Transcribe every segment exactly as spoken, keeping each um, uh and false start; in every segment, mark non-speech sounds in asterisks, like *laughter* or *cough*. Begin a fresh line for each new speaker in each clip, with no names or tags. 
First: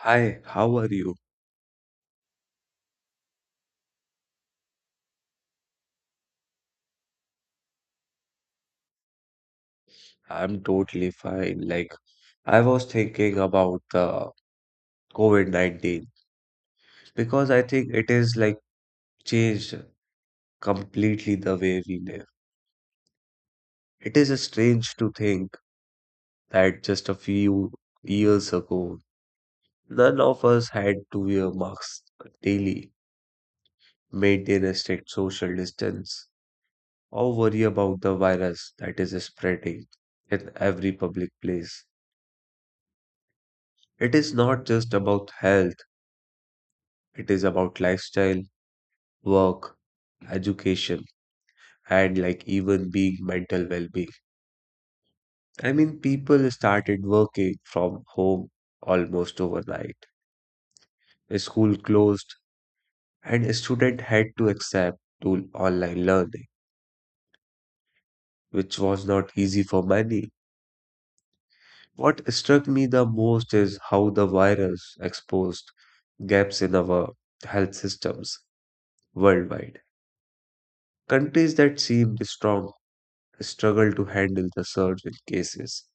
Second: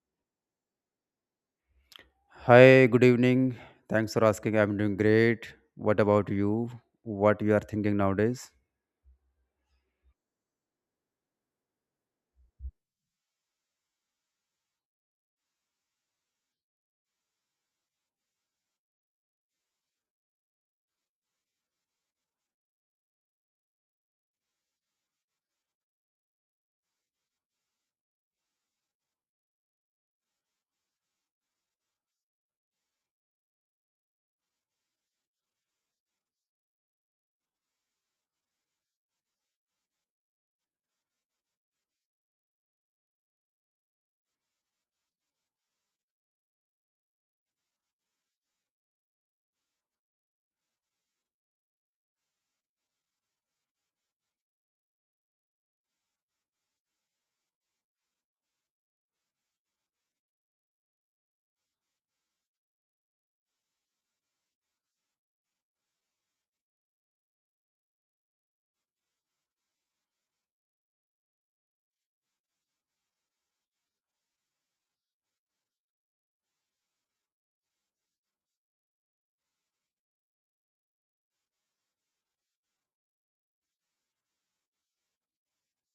Hi, how are you?
Hi, good evening. Thanks for asking. I'm doing great. What about you? What you are thinking nowadays?
I'm totally fine. Like, I was thinking about the COVID nineteen because I think it is like changed completely the way we live. It is strange to think that just a few years ago, none of us had to wear masks daily, maintain a strict social distance, or worry about the virus that is spreading in every public place. It is not just about health. It is about lifestyle, work, education, and like even being mental well being. I mean, people started working from home almost overnight. School closed, and a student had to accept to online learning, which was not easy for many. What struck me the most is how the virus exposed gaps in our health systems worldwide. Countries that seemed strong struggle to handle the surge in cases.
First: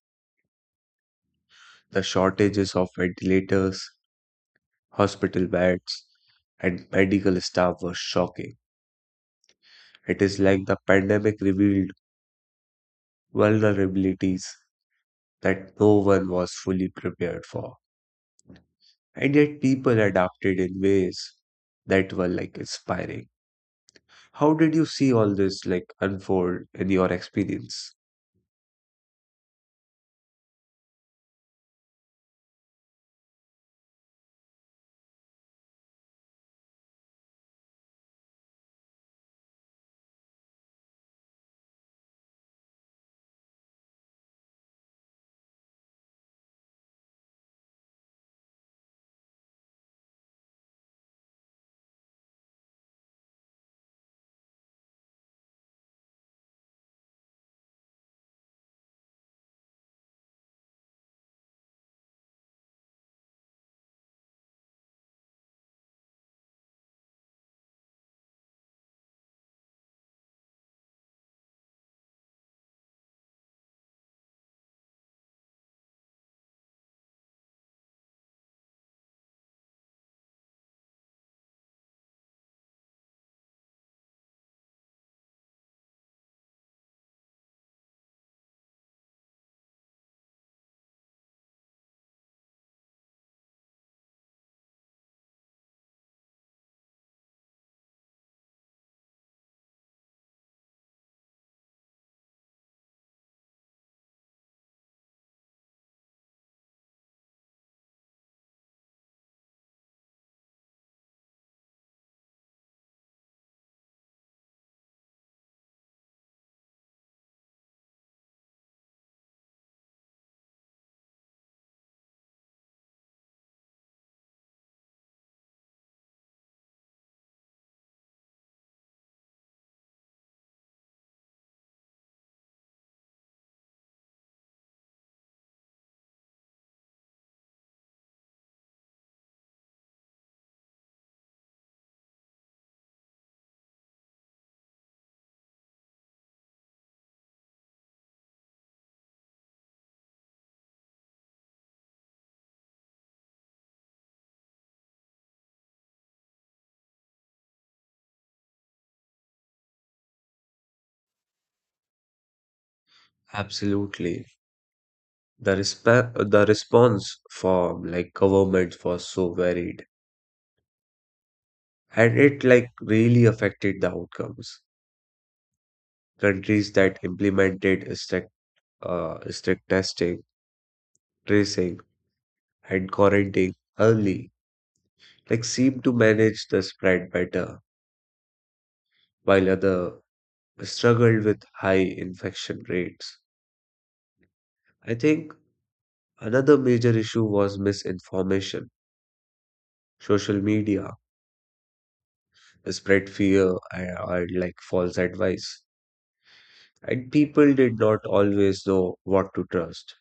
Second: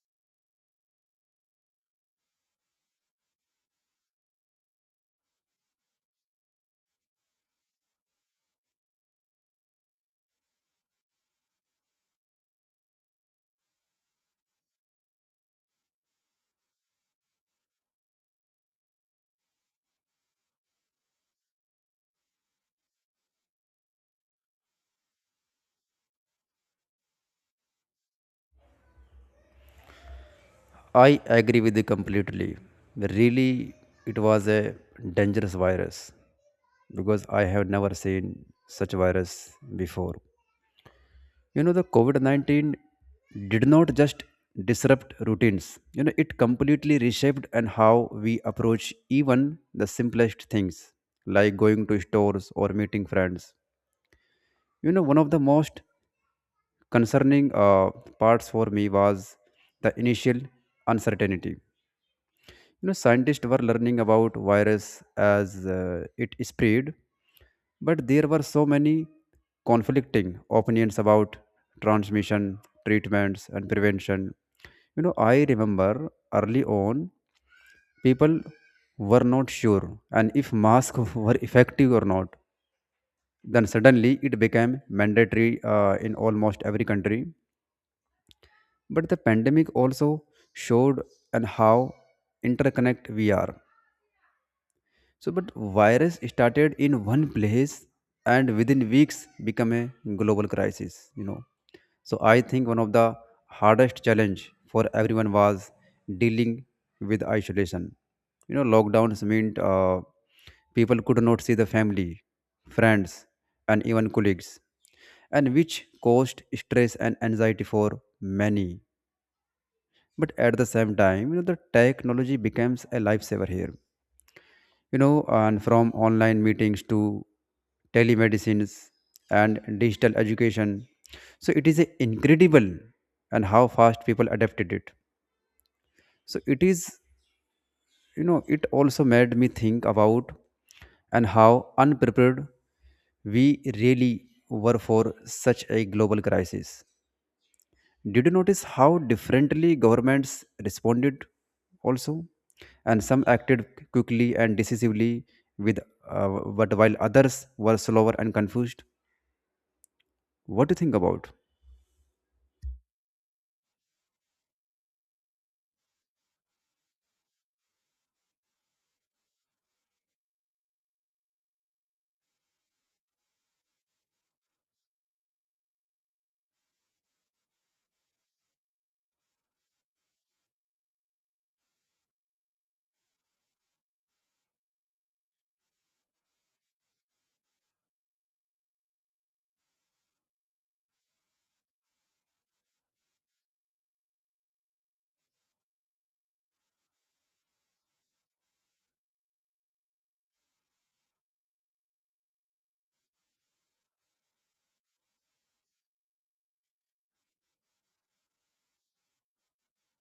The shortages of ventilators, hospital beds, and medical staff were shocking. It is like the pandemic revealed vulnerabilities that no one was fully prepared for. And yet people adapted in ways that were like inspiring. How did you see all this like unfold in your experience?
I agree with you completely. Really, it was a dangerous virus because I have never seen such virus before. You know, the COVID nineteen did not just disrupt routines. You know, it completely reshaped and how we approach even the simplest things like going to stores or meeting friends. You know, one of the most concerning uh, parts for me was the initial uncertainty. You know, scientists were learning about virus as uh, it spread, but there were so many conflicting opinions about transmission, treatments and prevention. You know, I remember early on people were not sure and if masks *laughs* were effective or not. Then suddenly it became mandatory uh, in almost every country. But the pandemic also showed and how interconnect we are. So but virus started in one place, and within weeks become a global crisis. You know, so I think one of the hardest challenge for everyone was dealing with isolation. You know, lockdowns meant uh, people could not see the family, friends and even colleagues, and which caused stress and anxiety for many. But at the same time, you know, the technology becomes a lifesaver here, you know, and from online meetings to telemedicines and digital education. So it is a incredible and how fast people adapted it. So it is, you know, it also made me think about and how unprepared we really were for such a global crisis. Did you notice how differently governments responded also? And some acted quickly and decisively with, uh, but while others were slower and confused. What do you think about?
Absolutely. The resp- the response from like government was so varied, and it like really affected the outcomes. Countries that implemented strict, uh, strict testing, tracing, and quarantine early, like seemed to manage the spread better, while other struggled with high infection rates. I think another major issue was misinformation. Social media spread fear and, and like false advice, and people did not always know what to trust.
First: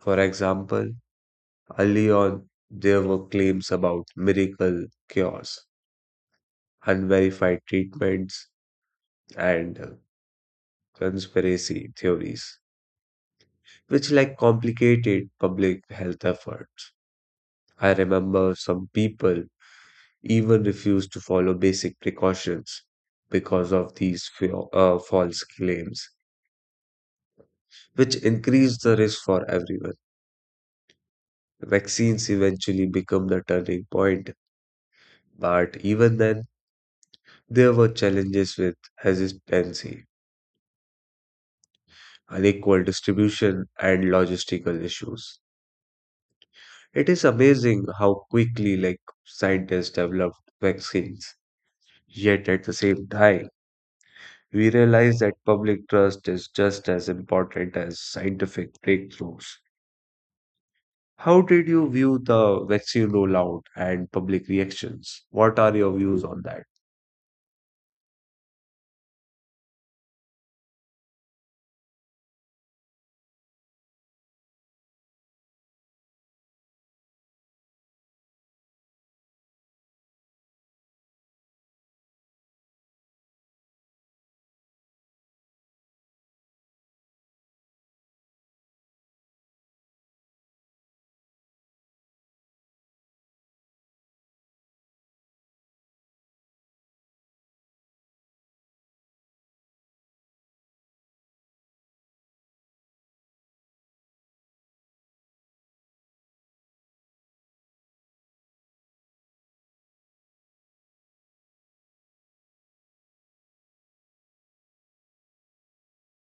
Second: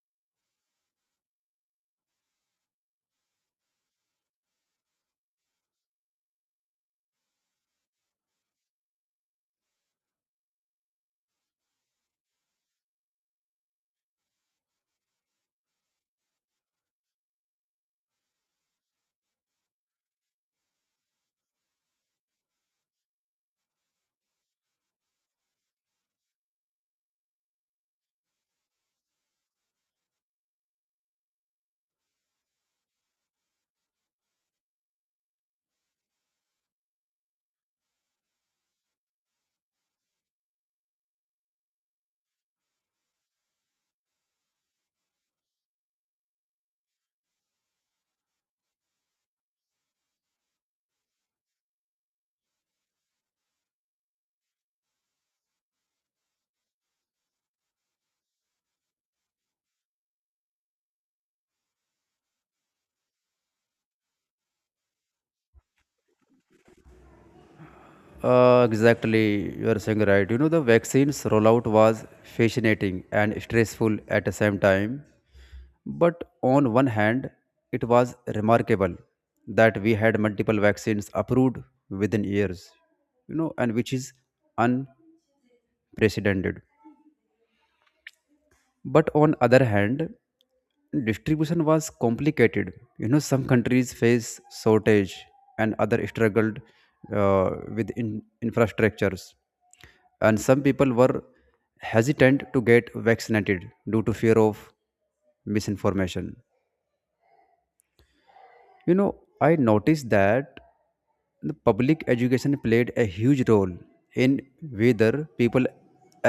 For example, early on, there were claims about miracle cures, unverified treatments, and uh, conspiracy theories, which like complicated public health efforts. I remember some people even refused to follow basic precautions because of these fa- uh, false claims, which increased the risk for everyone. Vaccines eventually become the turning point, but even then, there were challenges with hesitancy, unequal distribution, and logistical issues. It is amazing how quickly like scientists developed vaccines. Yet at the same time, we realize that public trust is just as important as scientific breakthroughs. How did you view the vaccine rollout and public reactions? What are your views on that?
Uh, exactly, you are saying right. You know, the vaccines rollout was fascinating and stressful at the same time. But on one hand, it was remarkable that we had multiple vaccines approved within years, you know, and which is precedented. But on other hand, distribution was complicated. You know, some countries face shortage and other struggled uh, with in- infrastructures. And some people were hesitant to get vaccinated due to fear of misinformation. You know, I noticed that the public education played a huge role in whether people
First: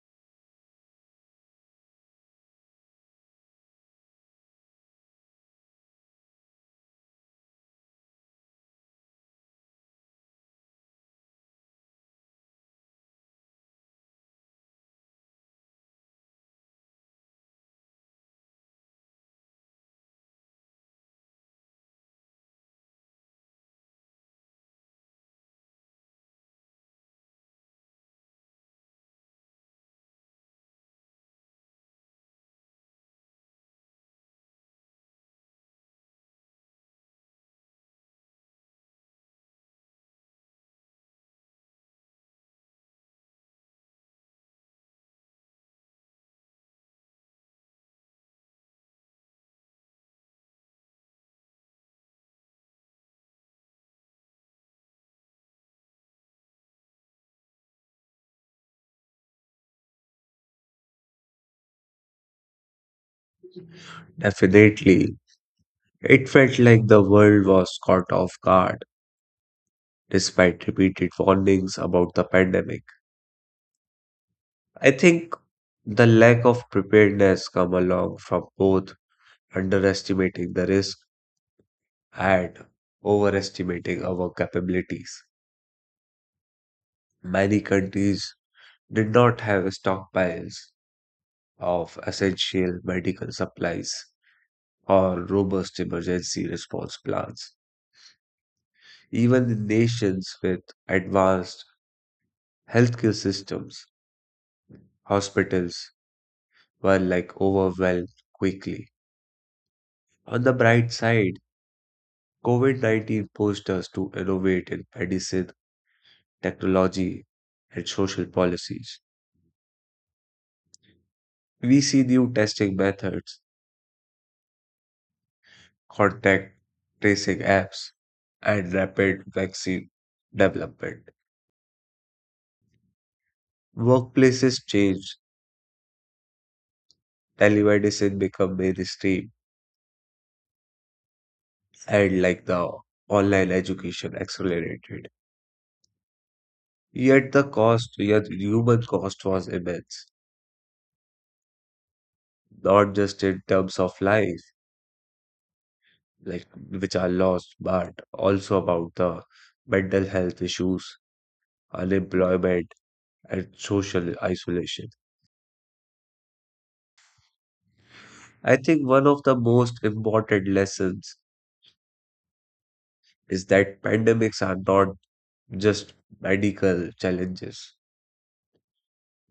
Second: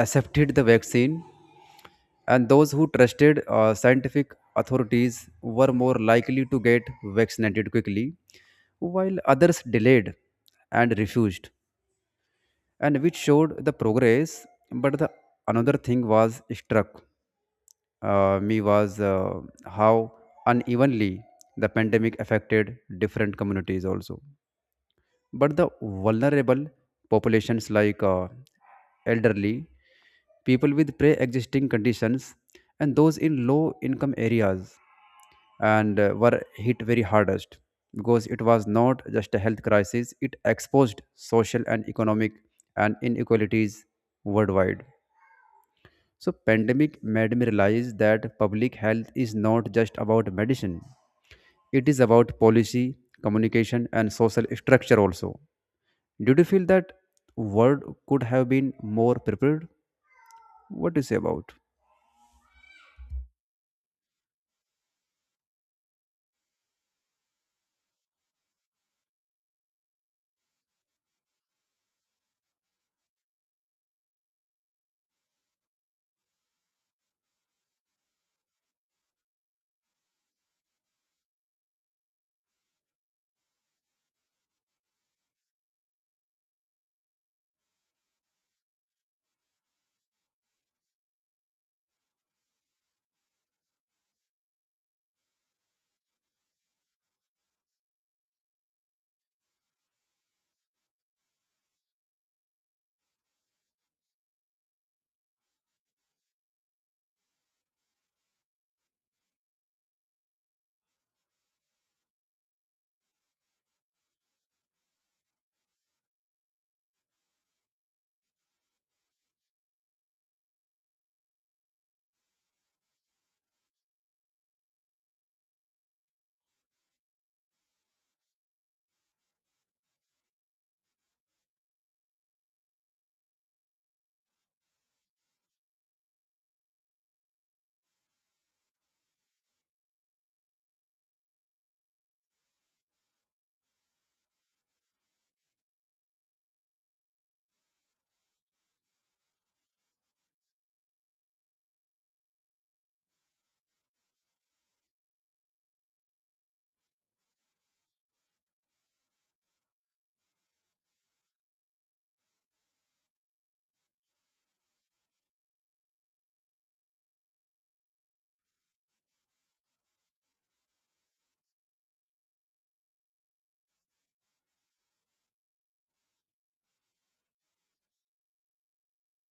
accepted the vaccine, and those who trusted uh, scientific authorities were more likely to get vaccinated quickly, while others delayed and refused, and which showed the progress. But the another thing was struck uh, me was, uh, how unevenly the pandemic affected different communities also. But the vulnerable populations like, uh, elderly, people with pre-existing conditions and those in low income areas, and uh, were hit very hardest, because it was not just a health crisis. It exposed social and economic and inequalities worldwide. So pandemic made me realize that public health is not just about medicine. It is about policy, communication and social structure also. Did you feel that word could have been more prepared? What do you say about?
Definitely. It felt like the world was caught off guard despite repeated warnings about the pandemic. I think the lack of preparedness come along from both underestimating the risk and overestimating our capabilities. Many countries did not have stockpiles of essential medical supplies or robust emergency response plans. Even in nations with advanced healthcare systems, hospitals were like overwhelmed quickly. On the bright side, COVID nineteen pushed us to innovate in medicine, technology, and social policies. We see new testing methods, contact tracing apps, and rapid vaccine development. Workplaces change, telemedicine become mainstream, and like the online education accelerated. Yet the cost, yet human cost was immense, not just in terms of life, like which are lost, but also about the mental health issues, unemployment, and social isolation. I think one of the most important lessons is that pandemics are not just medical challenges.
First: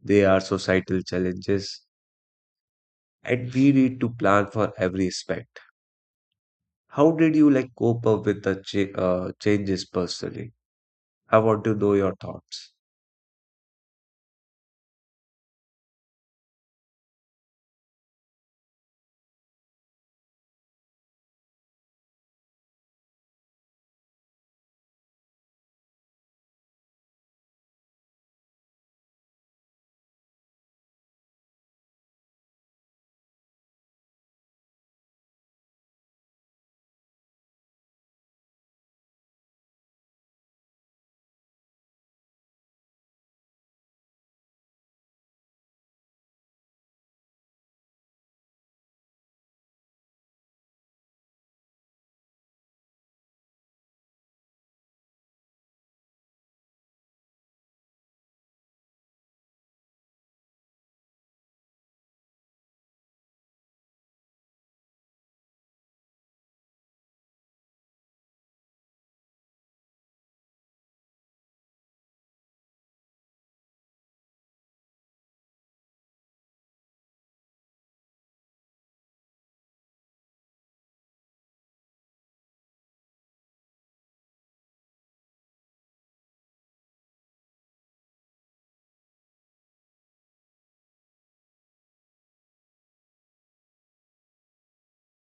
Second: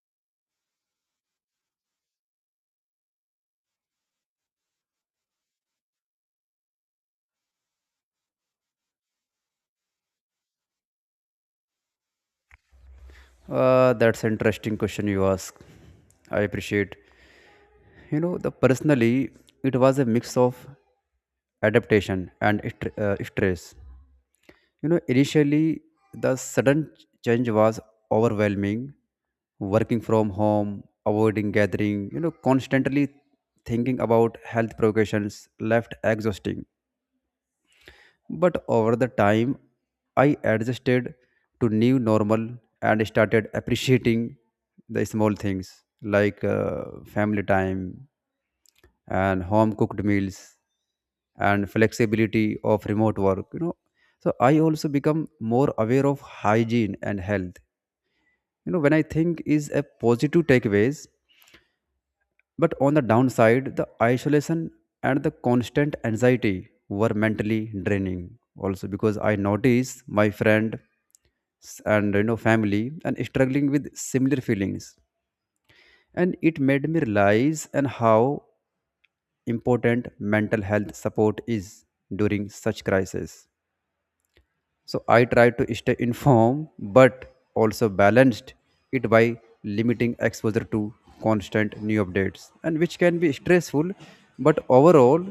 They are societal challenges, and we need to plan for every aspect. How did you like cope up with the cha- uh, changes personally? I want to know your thoughts.
Uh, that's interesting question you ask. I appreciate. You know, the personally, it was a mix of adaptation and stre- uh, stress. You know, initially the sudden change was overwhelming. Working from home, avoiding gathering, you know, constantly thinking about health precautions left exhausting. But over the time, I adjusted to new normal and started appreciating the small things like uh, family time and home cooked meals and flexibility of remote work, you know. So I also become more aware of hygiene and health, you know, when I think is a positive takeaways. But on the downside, the isolation and the constant anxiety were mentally draining also, because I noticed my friend s- and you know family and struggling with similar feelings. And it made me realize and how important mental health support is during such crisis. So I try to stay informed but also balanced it by limiting exposure to constant new updates and which can be stressful. But overall,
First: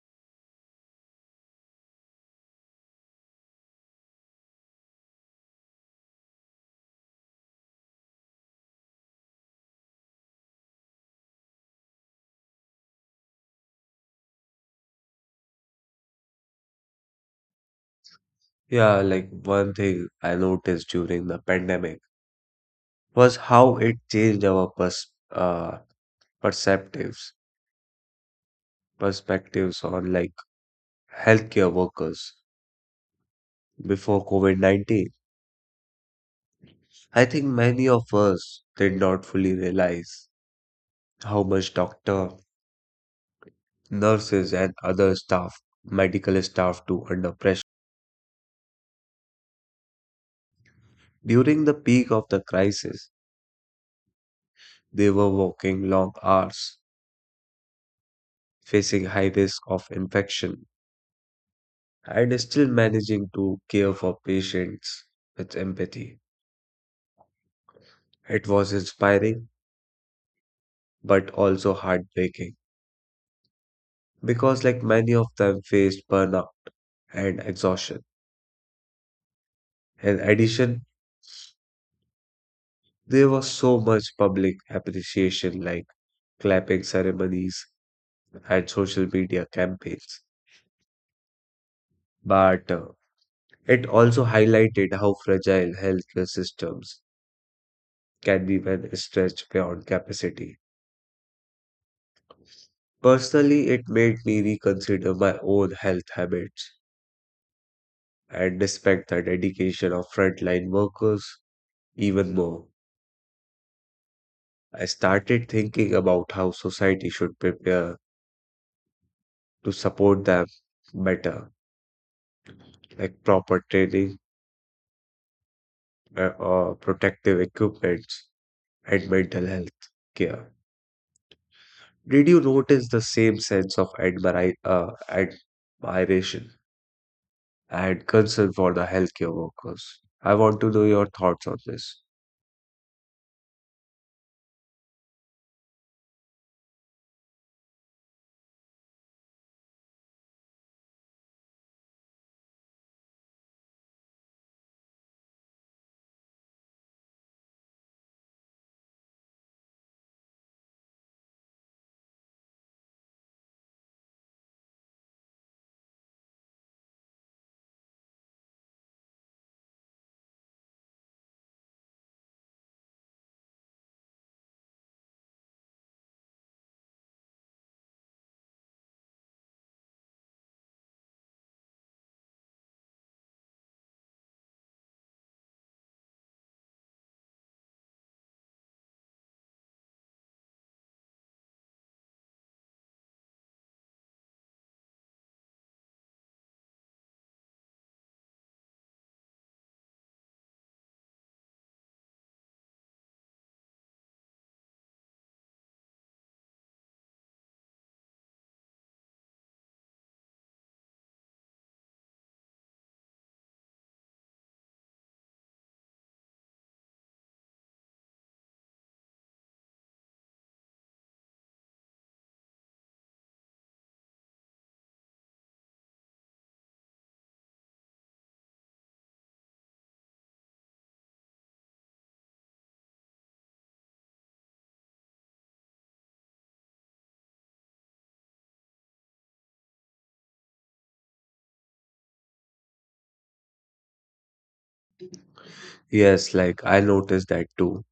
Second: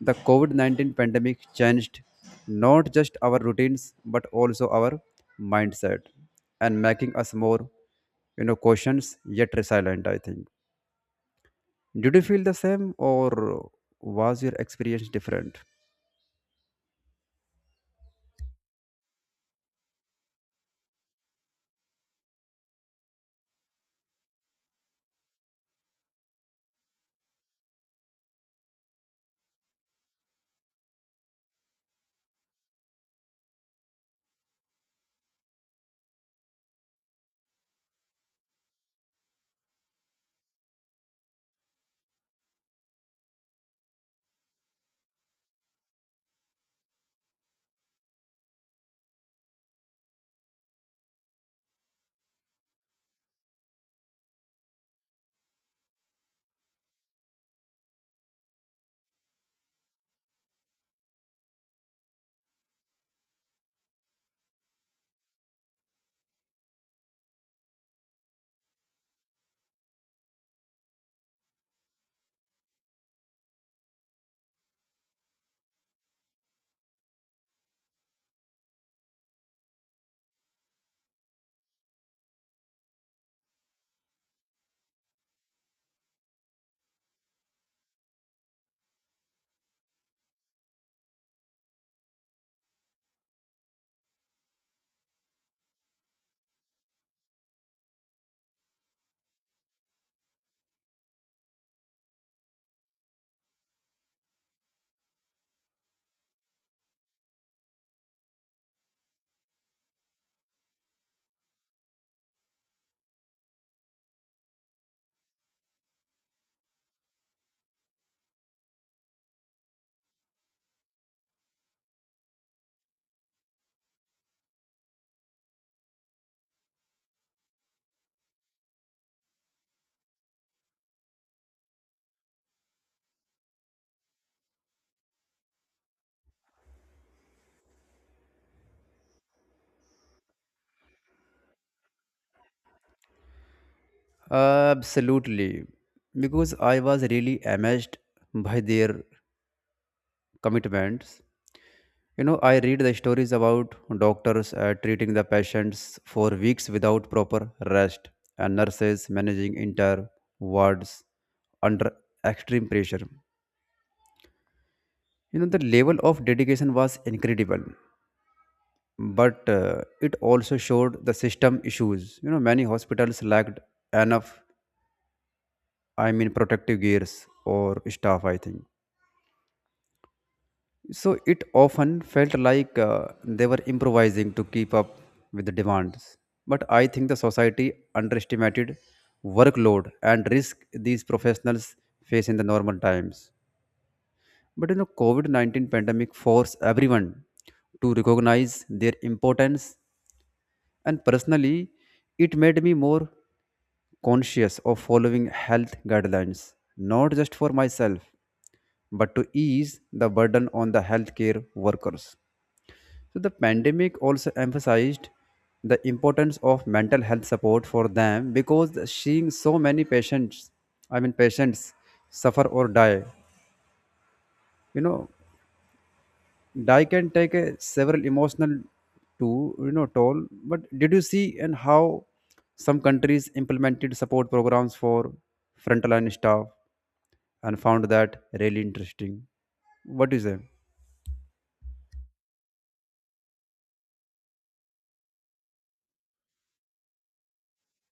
the COVID nineteen pandemic changed not just our routines but also our mindset, and making us more, you know, cautious yet resilient, I think. Did you feel the same, or was your experience different?
Yeah, like one thing I noticed during the pandemic was how it changed our pers uh, perceptives, perspectives on like healthcare workers before COVID nineteen. I think many of us did not fully realize how much doctor, nurses, and other staff, medical staff too, under pressure. During the peak of the crisis, they were working long hours, facing high risk of infection, and still managing to care for patients with empathy. It was inspiring, but also heartbreaking because, like many of them, faced burnout and exhaustion. In addition, there was so much public appreciation, like clapping ceremonies and social media campaigns. But uh, it also highlighted how fragile healthcare systems can be when stretched beyond capacity. Personally, it made me reconsider my own health habits and respect the dedication of frontline workers even more. I started thinking about how society should prepare to support them better, like proper training, uh, or protective equipments and mental health care. Did you notice the same sense of admira- uh, admiration and concern for the healthcare workers? I want to know your thoughts on this.
Absolutely, because I was really amazed by their commitments. You know, I read the stories about doctors uh, treating the patients for weeks without proper rest, and nurses managing entire wards under extreme pressure. You know, the level of dedication was incredible, but uh, it also showed the system issues. You know, many hospitals lacked enough, I mean, protective gears or staff, I think. So it often felt like uh, they were improvising to keep up with the demands. But I think the society underestimated workload and risk these professionals face in the normal times. But you know, COVID nineteen pandemic forced everyone to recognize their importance, and personally it made me more conscious of following health guidelines, not just for myself, but to ease the burden on the healthcare workers. So the pandemic also emphasized the importance of mental health support for them, because the- seeing so many patients, I mean patients suffer or die, you know, die can take a several emotional to, you know, toll. But did you see and how some countries implemented support programs for frontline staff, and found that really interesting? What is it?
Yes, like I noticed that too.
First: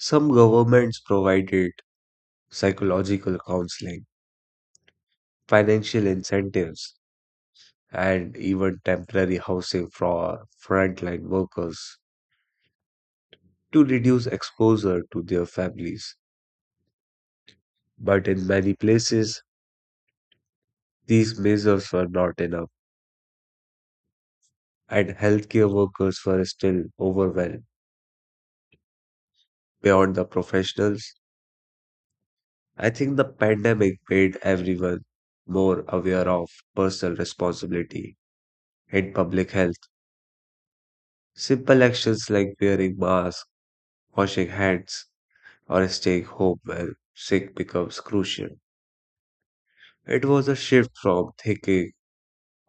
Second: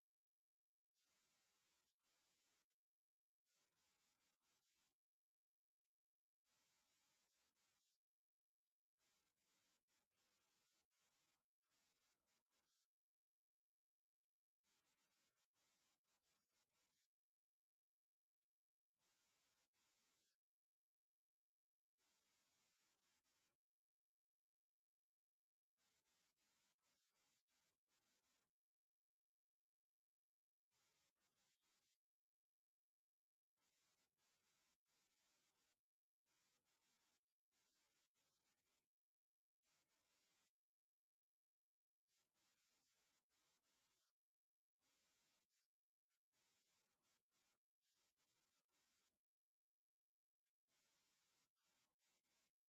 Some governments provided psychological counseling, financial incentives, and even temporary housing for frontline workers to reduce exposure to their families. But in many places, these measures were not enough, and healthcare workers were still overwhelmed beyond the professionals. I think the pandemic made everyone more aware of personal responsibility in public health. Simple actions like wearing masks, washing hands, or staying home when sick becomes crucial. It was a shift from thinking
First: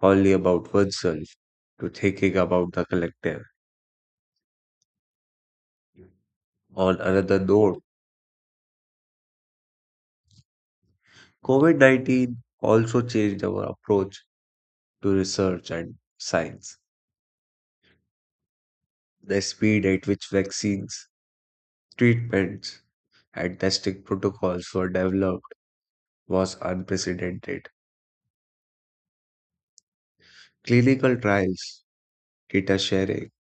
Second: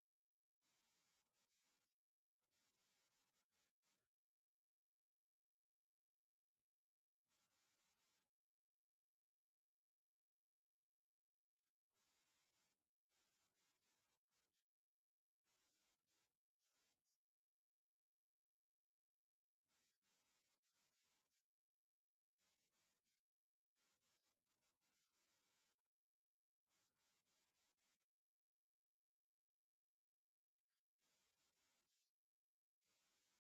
only about oneself to thinking about the collective. On another note, COVID nineteen also changed our approach to research and science. The speed at which vaccines, treatments, and testing protocols were developed was unprecedented. Clinical trials, data sharing,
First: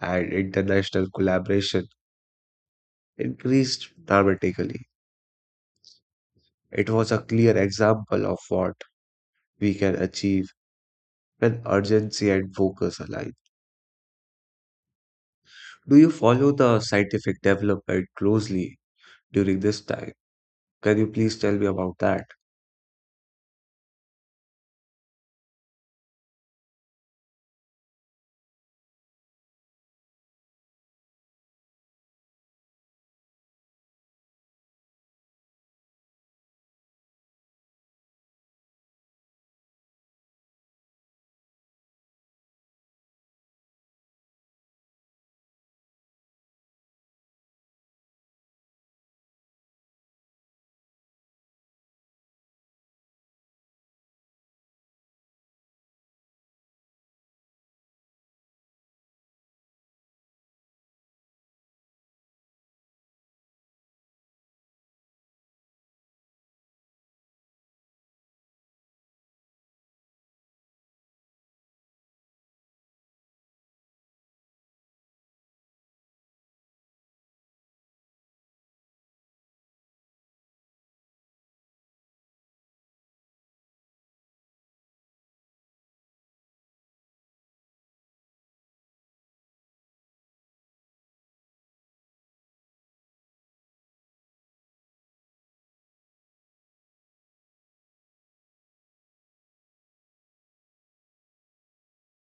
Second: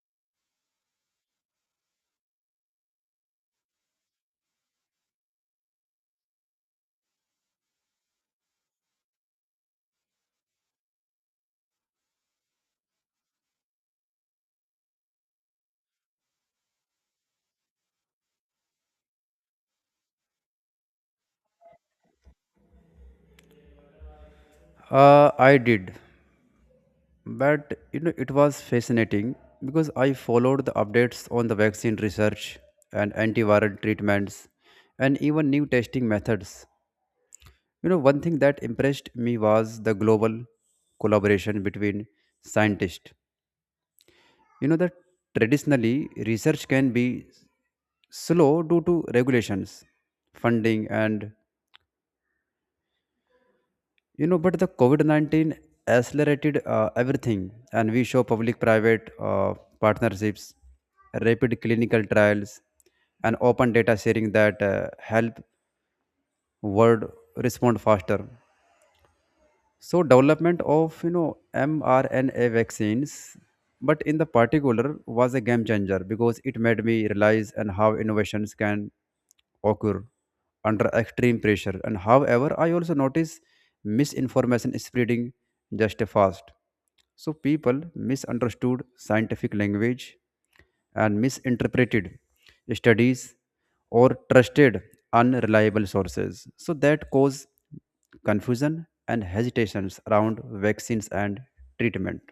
and international collaboration increased dramatically. It was a clear example of what we can achieve when urgency and focus align. Do you follow the scientific development closely during this time? Can you please tell me about that?
Uh, I did. But you know, it was fascinating because I followed the updates on the vaccine research and antiviral treatments and even new testing methods. You know, one thing that impressed me was the global collaboration between scientists. You know that traditionally research can be slow due to regulations, funding, and, you know, but the COVID nineteen accelerated uh, everything, and we saw public private uh, partnerships, rapid clinical trials, and open data sharing that uh, help world respond faster. So development of, you know, mrna vaccines, but in the particular was a game changer, because it made me realize and how innovations can occur under extreme pressure. And however I also notice misinformation spreading just fast. So people misunderstood scientific language and misinterpreted studies or trusted unreliable sources. So that cause confusion and hesitations around vaccines and treatment.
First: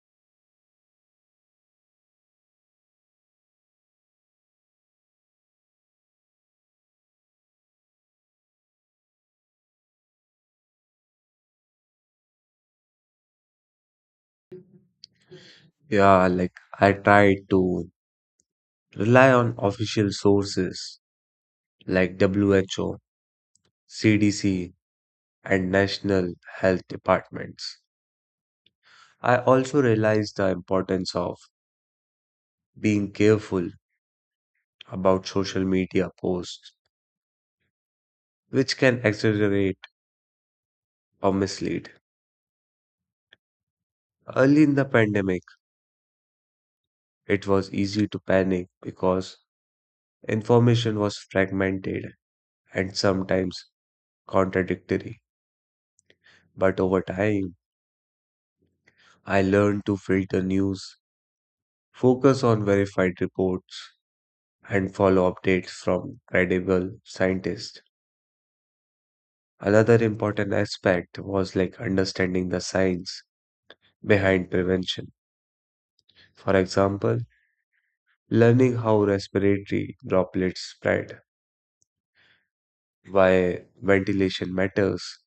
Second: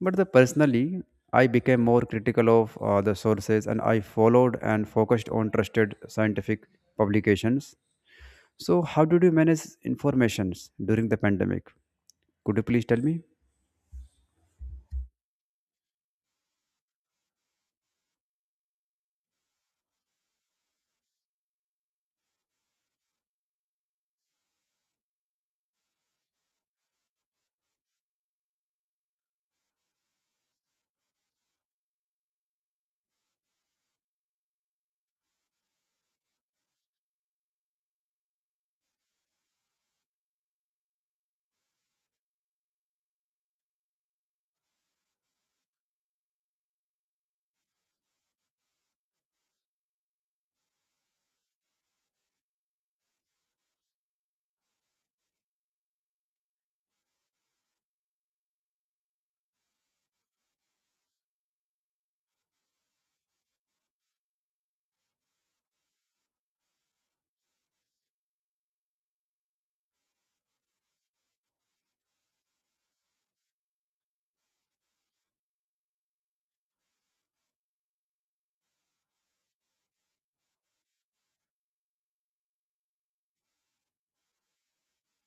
But the personally, I became more critical of uh, the sources, and I followed and focused on trusted scientific publications. So, how did you manage informations during the pandemic? Could you please tell me?
Yeah, like I tried to rely on official sources like W H O, C D C, and national health departments. I also realized the importance of being careful about social media posts, which can exaggerate or mislead. Early in the pandemic, it was easy to panic because information was fragmented and sometimes contradictory. But over time, I learned to filter news, focus on verified reports, and follow updates from credible scientists. Another important aspect was like understanding the science behind prevention. For example, learning how respiratory droplets spread, why ventilation matters,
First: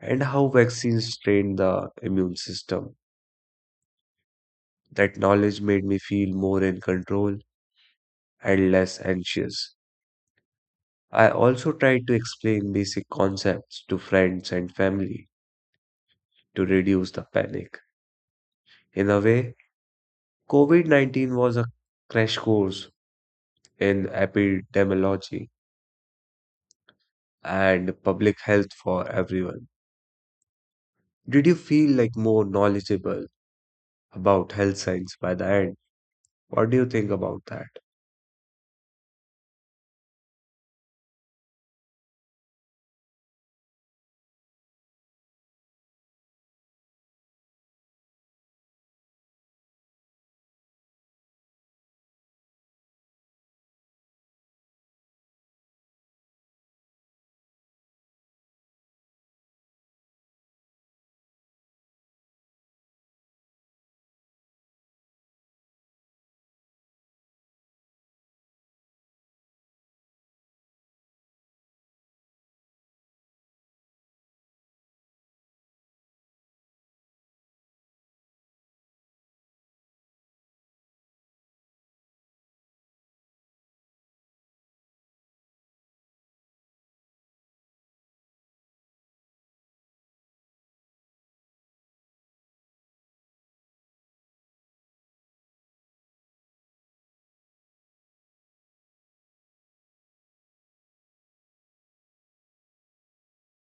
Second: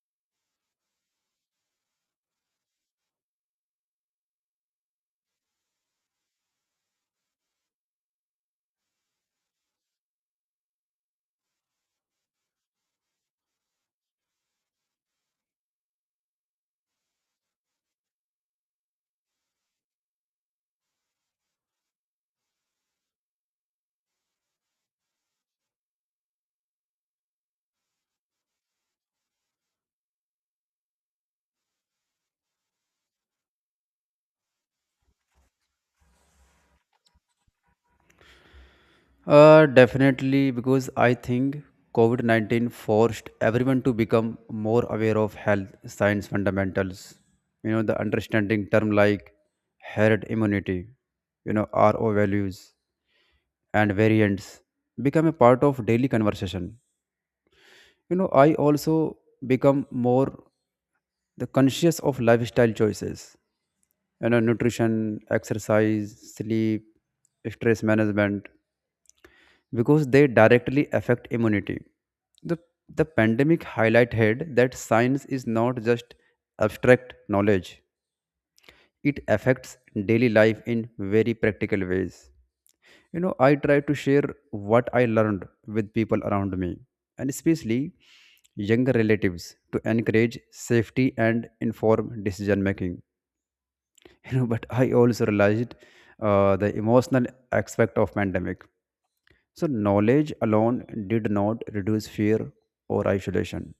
and how vaccines train the immune system. That knowledge made me feel more in control and less anxious. I also tried to explain basic concepts to friends and family to reduce the panic. In a way, COVID nineteen was a crash course in epidemiology and public health for everyone. Did you feel like more knowledgeable about health science by the end? What do you think about that?
Uh, definitely, because I think COVID nineteen forced everyone to become more aware of health science fundamentals. You know, the understanding term like herd immunity, you know, R O values and variants become a part of daily conversation. You know, I also become more the conscious of lifestyle choices, you know, nutrition, exercise, sleep, stress management, because they directly affect immunity. The, the pandemic highlighted that science is not just abstract knowledge. It affects daily life in very practical ways. You know, I try to share what I learned with people around me, and especially younger relatives, to encourage safety and informed decision making. *laughs* You know, but I also realized uh, the emotional aspect of pandemic. So, knowledge alone did not reduce fear or isolation,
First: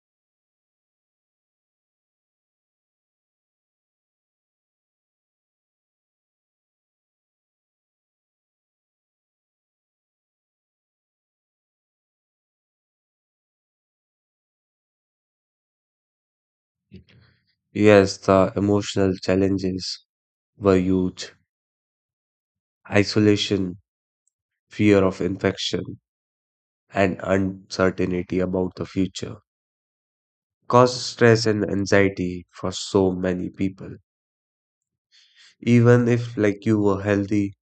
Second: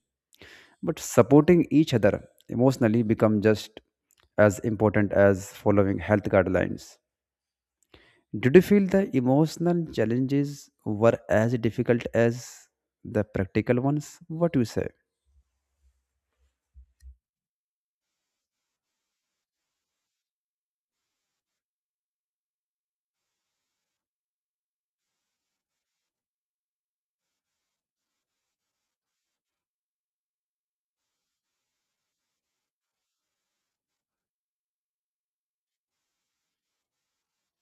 but supporting each other emotionally become just as important as following health guidelines. Did you feel the emotional challenges were as difficult as the practical ones? What do you say?
Yes, the emotional challenges were huge. Isolation, fear of infection, and uncertainty about the future caused stress and anxiety for so many people. Even if like you were healthy,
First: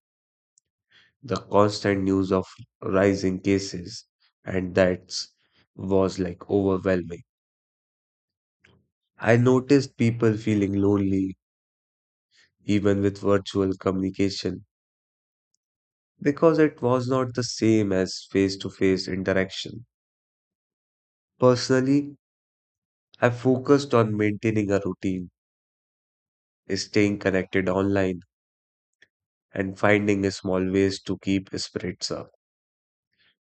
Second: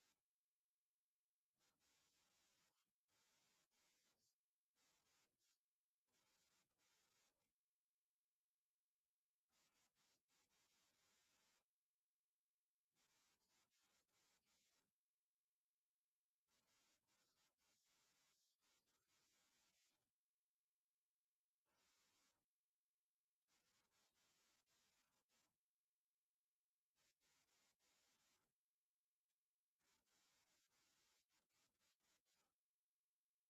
the constant news of rising cases and that was like overwhelming. I noticed people feeling lonely even with virtual communication because it was not the same as face to face interaction. Personally, I focused on maintaining a routine, staying connected online, and finding small ways to keep spirits up,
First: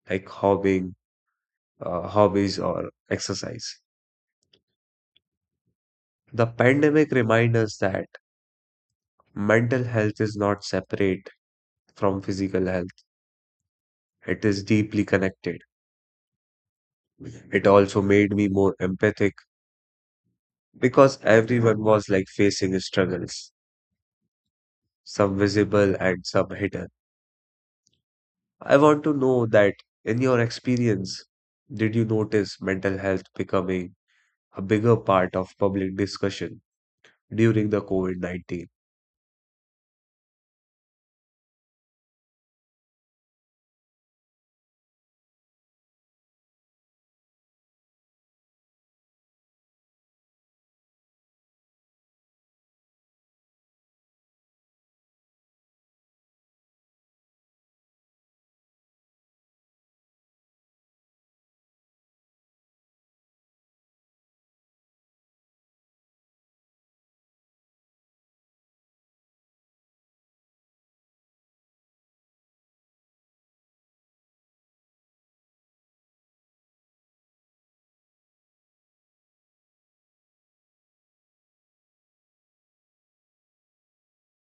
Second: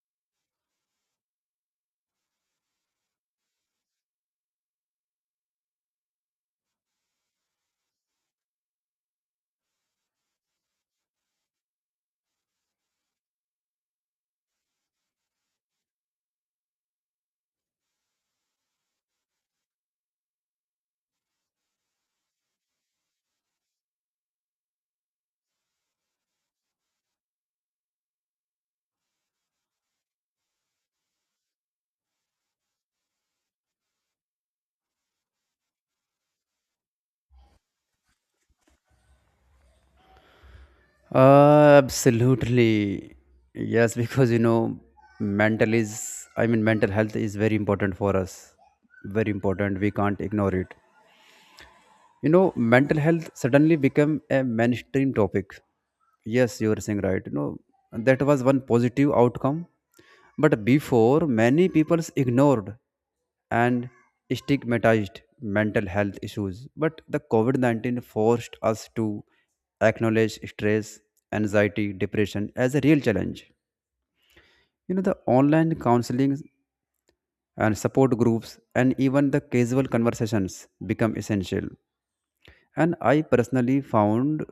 like hobbying, uh, hobbies or exercise. The pandemic reminds us that mental health is not separate from physical health. It is deeply connected. It also made me more empathic because everyone was like facing struggles, some visible and some hidden. I want to know that in your experience, did you notice mental health becoming a bigger part of public discussion during the COVID nineteen?
Uh, absolutely. Yes, because you know, mental is, I mean, mental health is very important for us. Very important. We can't ignore it. You know, mental health suddenly became a mainstream topic. Yes, you are saying right. You know, that was one positive outcome. But before, many people ignored and stigmatized mental health issues. But the COVID nineteen forced us to acknowledge stress, anxiety, depression as a real challenge. You know, the online counseling and support groups and even the casual conversations become essential. And I personally found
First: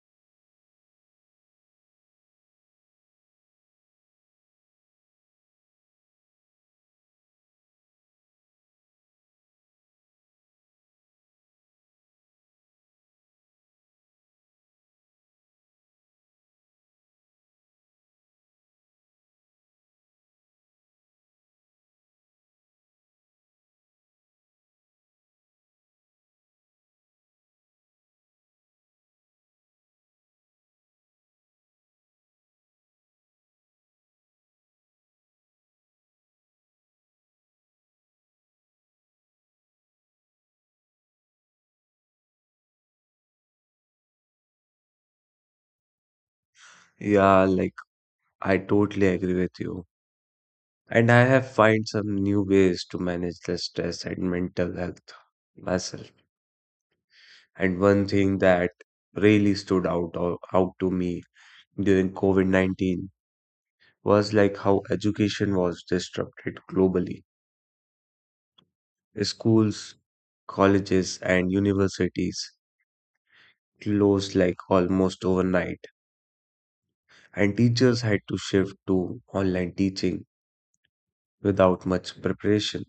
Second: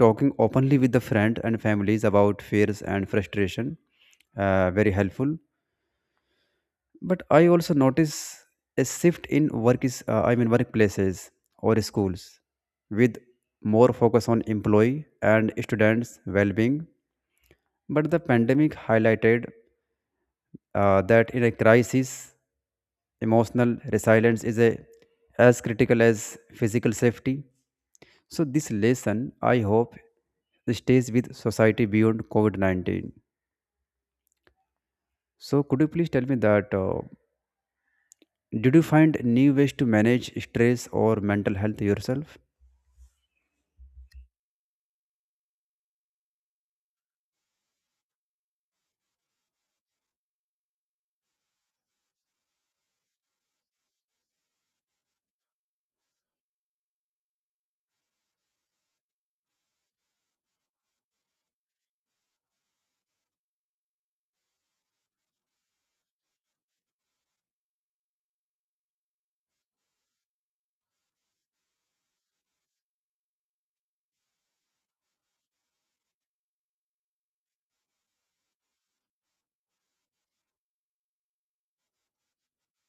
talking openly with the friends and families about fears and frustration, uh, very helpful. But I also notice a shift in work is uh, I mean workplaces or schools with more focus on employee and students' well-being. But the pandemic highlighted uh, that in a crisis, emotional resilience is a, as critical as physical safety. So, this lesson, I hope, stays with society beyond COVID nineteen. So, could you please tell me that, uh, did you find new ways to manage stress or mental health yourself?
Yeah, like I totally agree with you. And I have find some new ways to manage the stress and mental health myself. And one thing that really stood out or out to me during COVID nineteen was like how education was disrupted globally. Schools, colleges, and universities closed like almost overnight, and teachers had to shift to online teaching without much preparation.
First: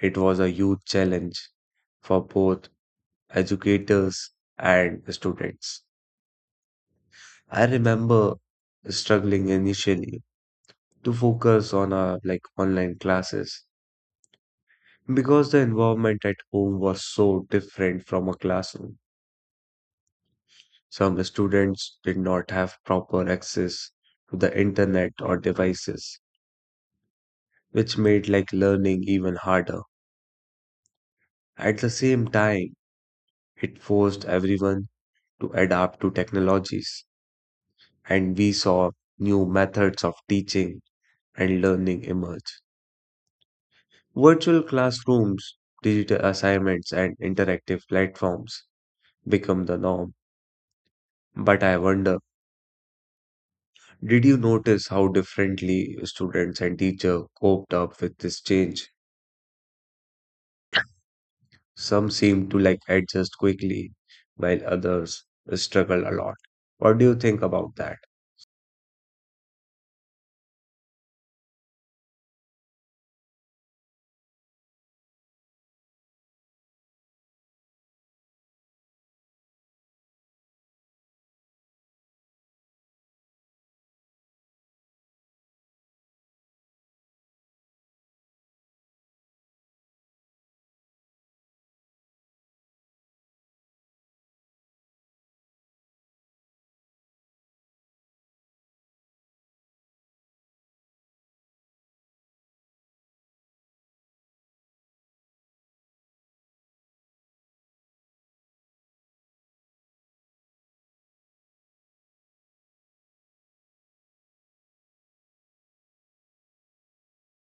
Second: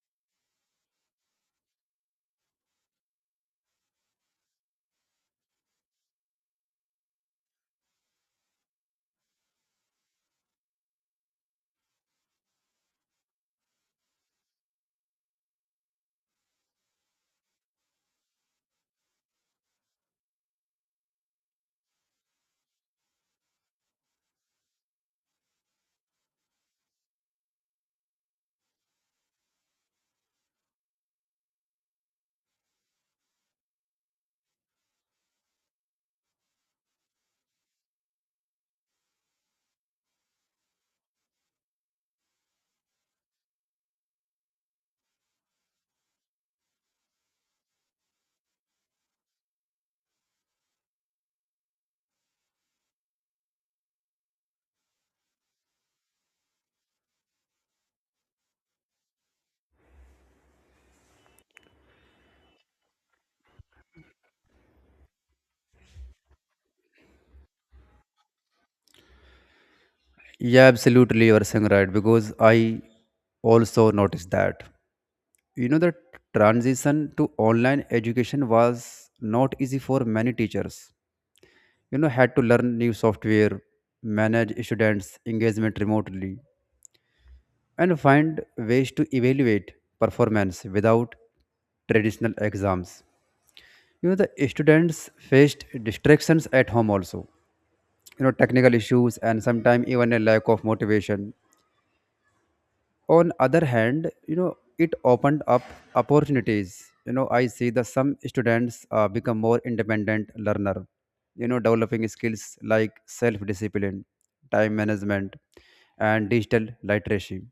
It was a huge challenge for both educators and students. I remember struggling initially to focus on our like online classes because the environment at home was so different from a classroom. Some students did not have proper access to the internet or devices, which made like learning even harder. At the same time, it forced everyone to adapt to technologies, and we saw new methods of teaching and learning emerge. Virtual classrooms, digital assignments, and interactive platforms become the norm. But I wonder, did you notice how differently students and teachers coped up with this change? Some seem to like adjust quickly, while others struggle a lot. What do you think about that?
Yeah, absolutely. You are saying right, because I also noticed that. You know, the transition to online education was not easy for many teachers. You know, had to learn new software, manage students' engagement remotely and find ways to evaluate performance without traditional exams. You know, the students faced distractions at home also, you know, technical issues and sometimes even a lack of motivation. On other hand, you know, it opened up opportunities. You know, I see that some students uh, become more independent learner, you know, developing skills like self-discipline, time management, and digital literacy.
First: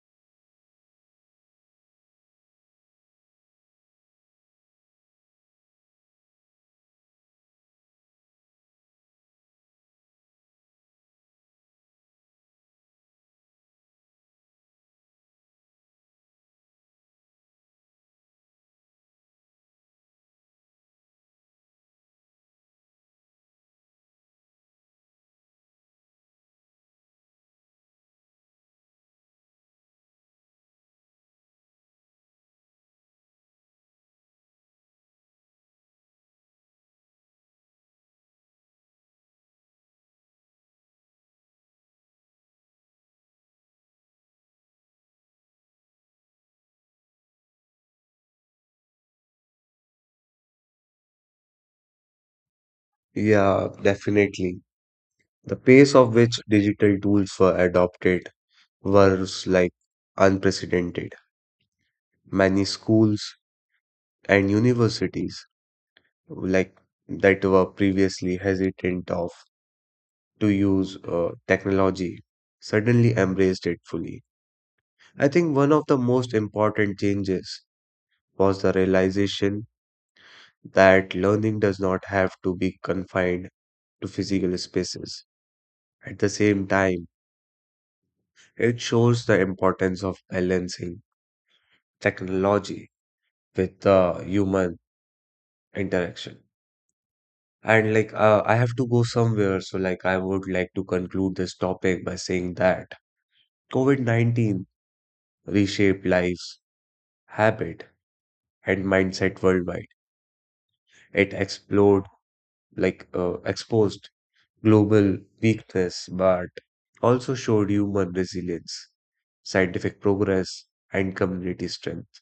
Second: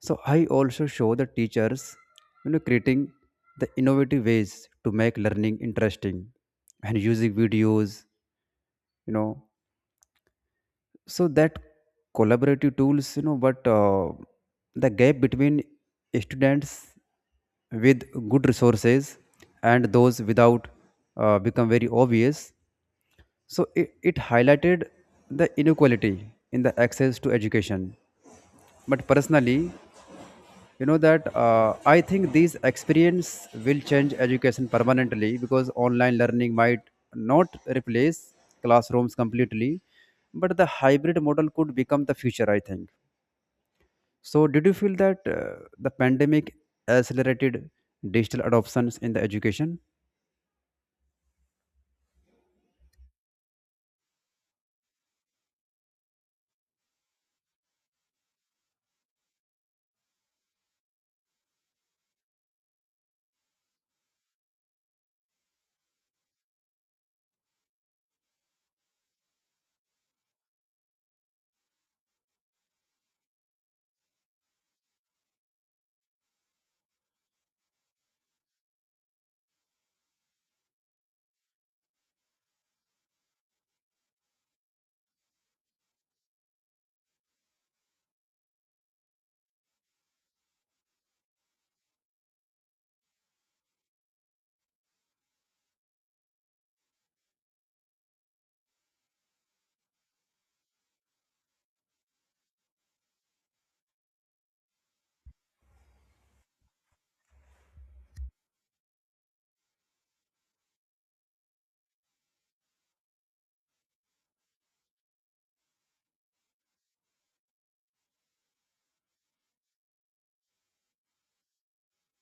So I also show the teachers, you know, creating the innovative ways to make learning interesting and using videos, you know, so that collaborative tools, you know, but uh, the gap between students with good resources and those without uh, become very obvious. So it, it highlighted the inequality in the access to education. But personally, you know that, uh, I think these experience will change education permanently, because online learning might not replace classrooms completely, but the hybrid model could become the future. I think. So, did you feel that, uh, the pandemic accelerated digital adoptions in the education?
Yeah, definitely. The pace of which digital tools were adopted was like unprecedented. Many schools and universities like that were previously hesitant of to use uh, technology suddenly embraced it fully. I think one of the most important changes was the realization that learning does not have to be confined to physical spaces. At the same time, it shows the importance of balancing technology with the human interaction. And like uh, I have to go somewhere, so like I would like to conclude this topic by saying that COVID nineteen reshaped life, habit, and mindset worldwide. It explored, like, uh, exposed global weakness, but also showed human resilience, scientific progress, and community strength.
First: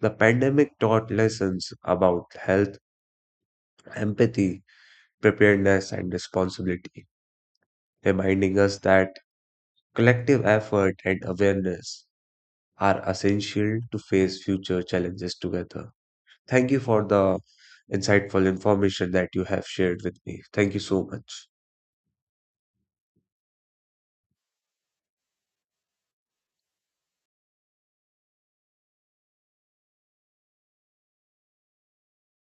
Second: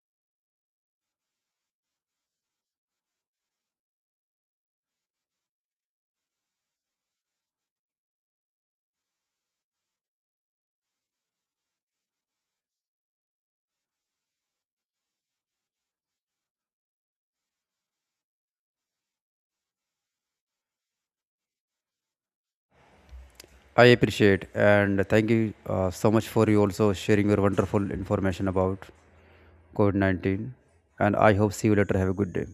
The pandemic taught lessons about health, empathy, preparedness, and responsibility, reminding us that collective effort and awareness are essential to face future challenges together. Thank you for the insightful information that you have shared with me. Thank you so much.
I appreciate and thank you uh, so much for you also sharing your wonderful information about COVID nineteen. And I hope see you later. Have a good day.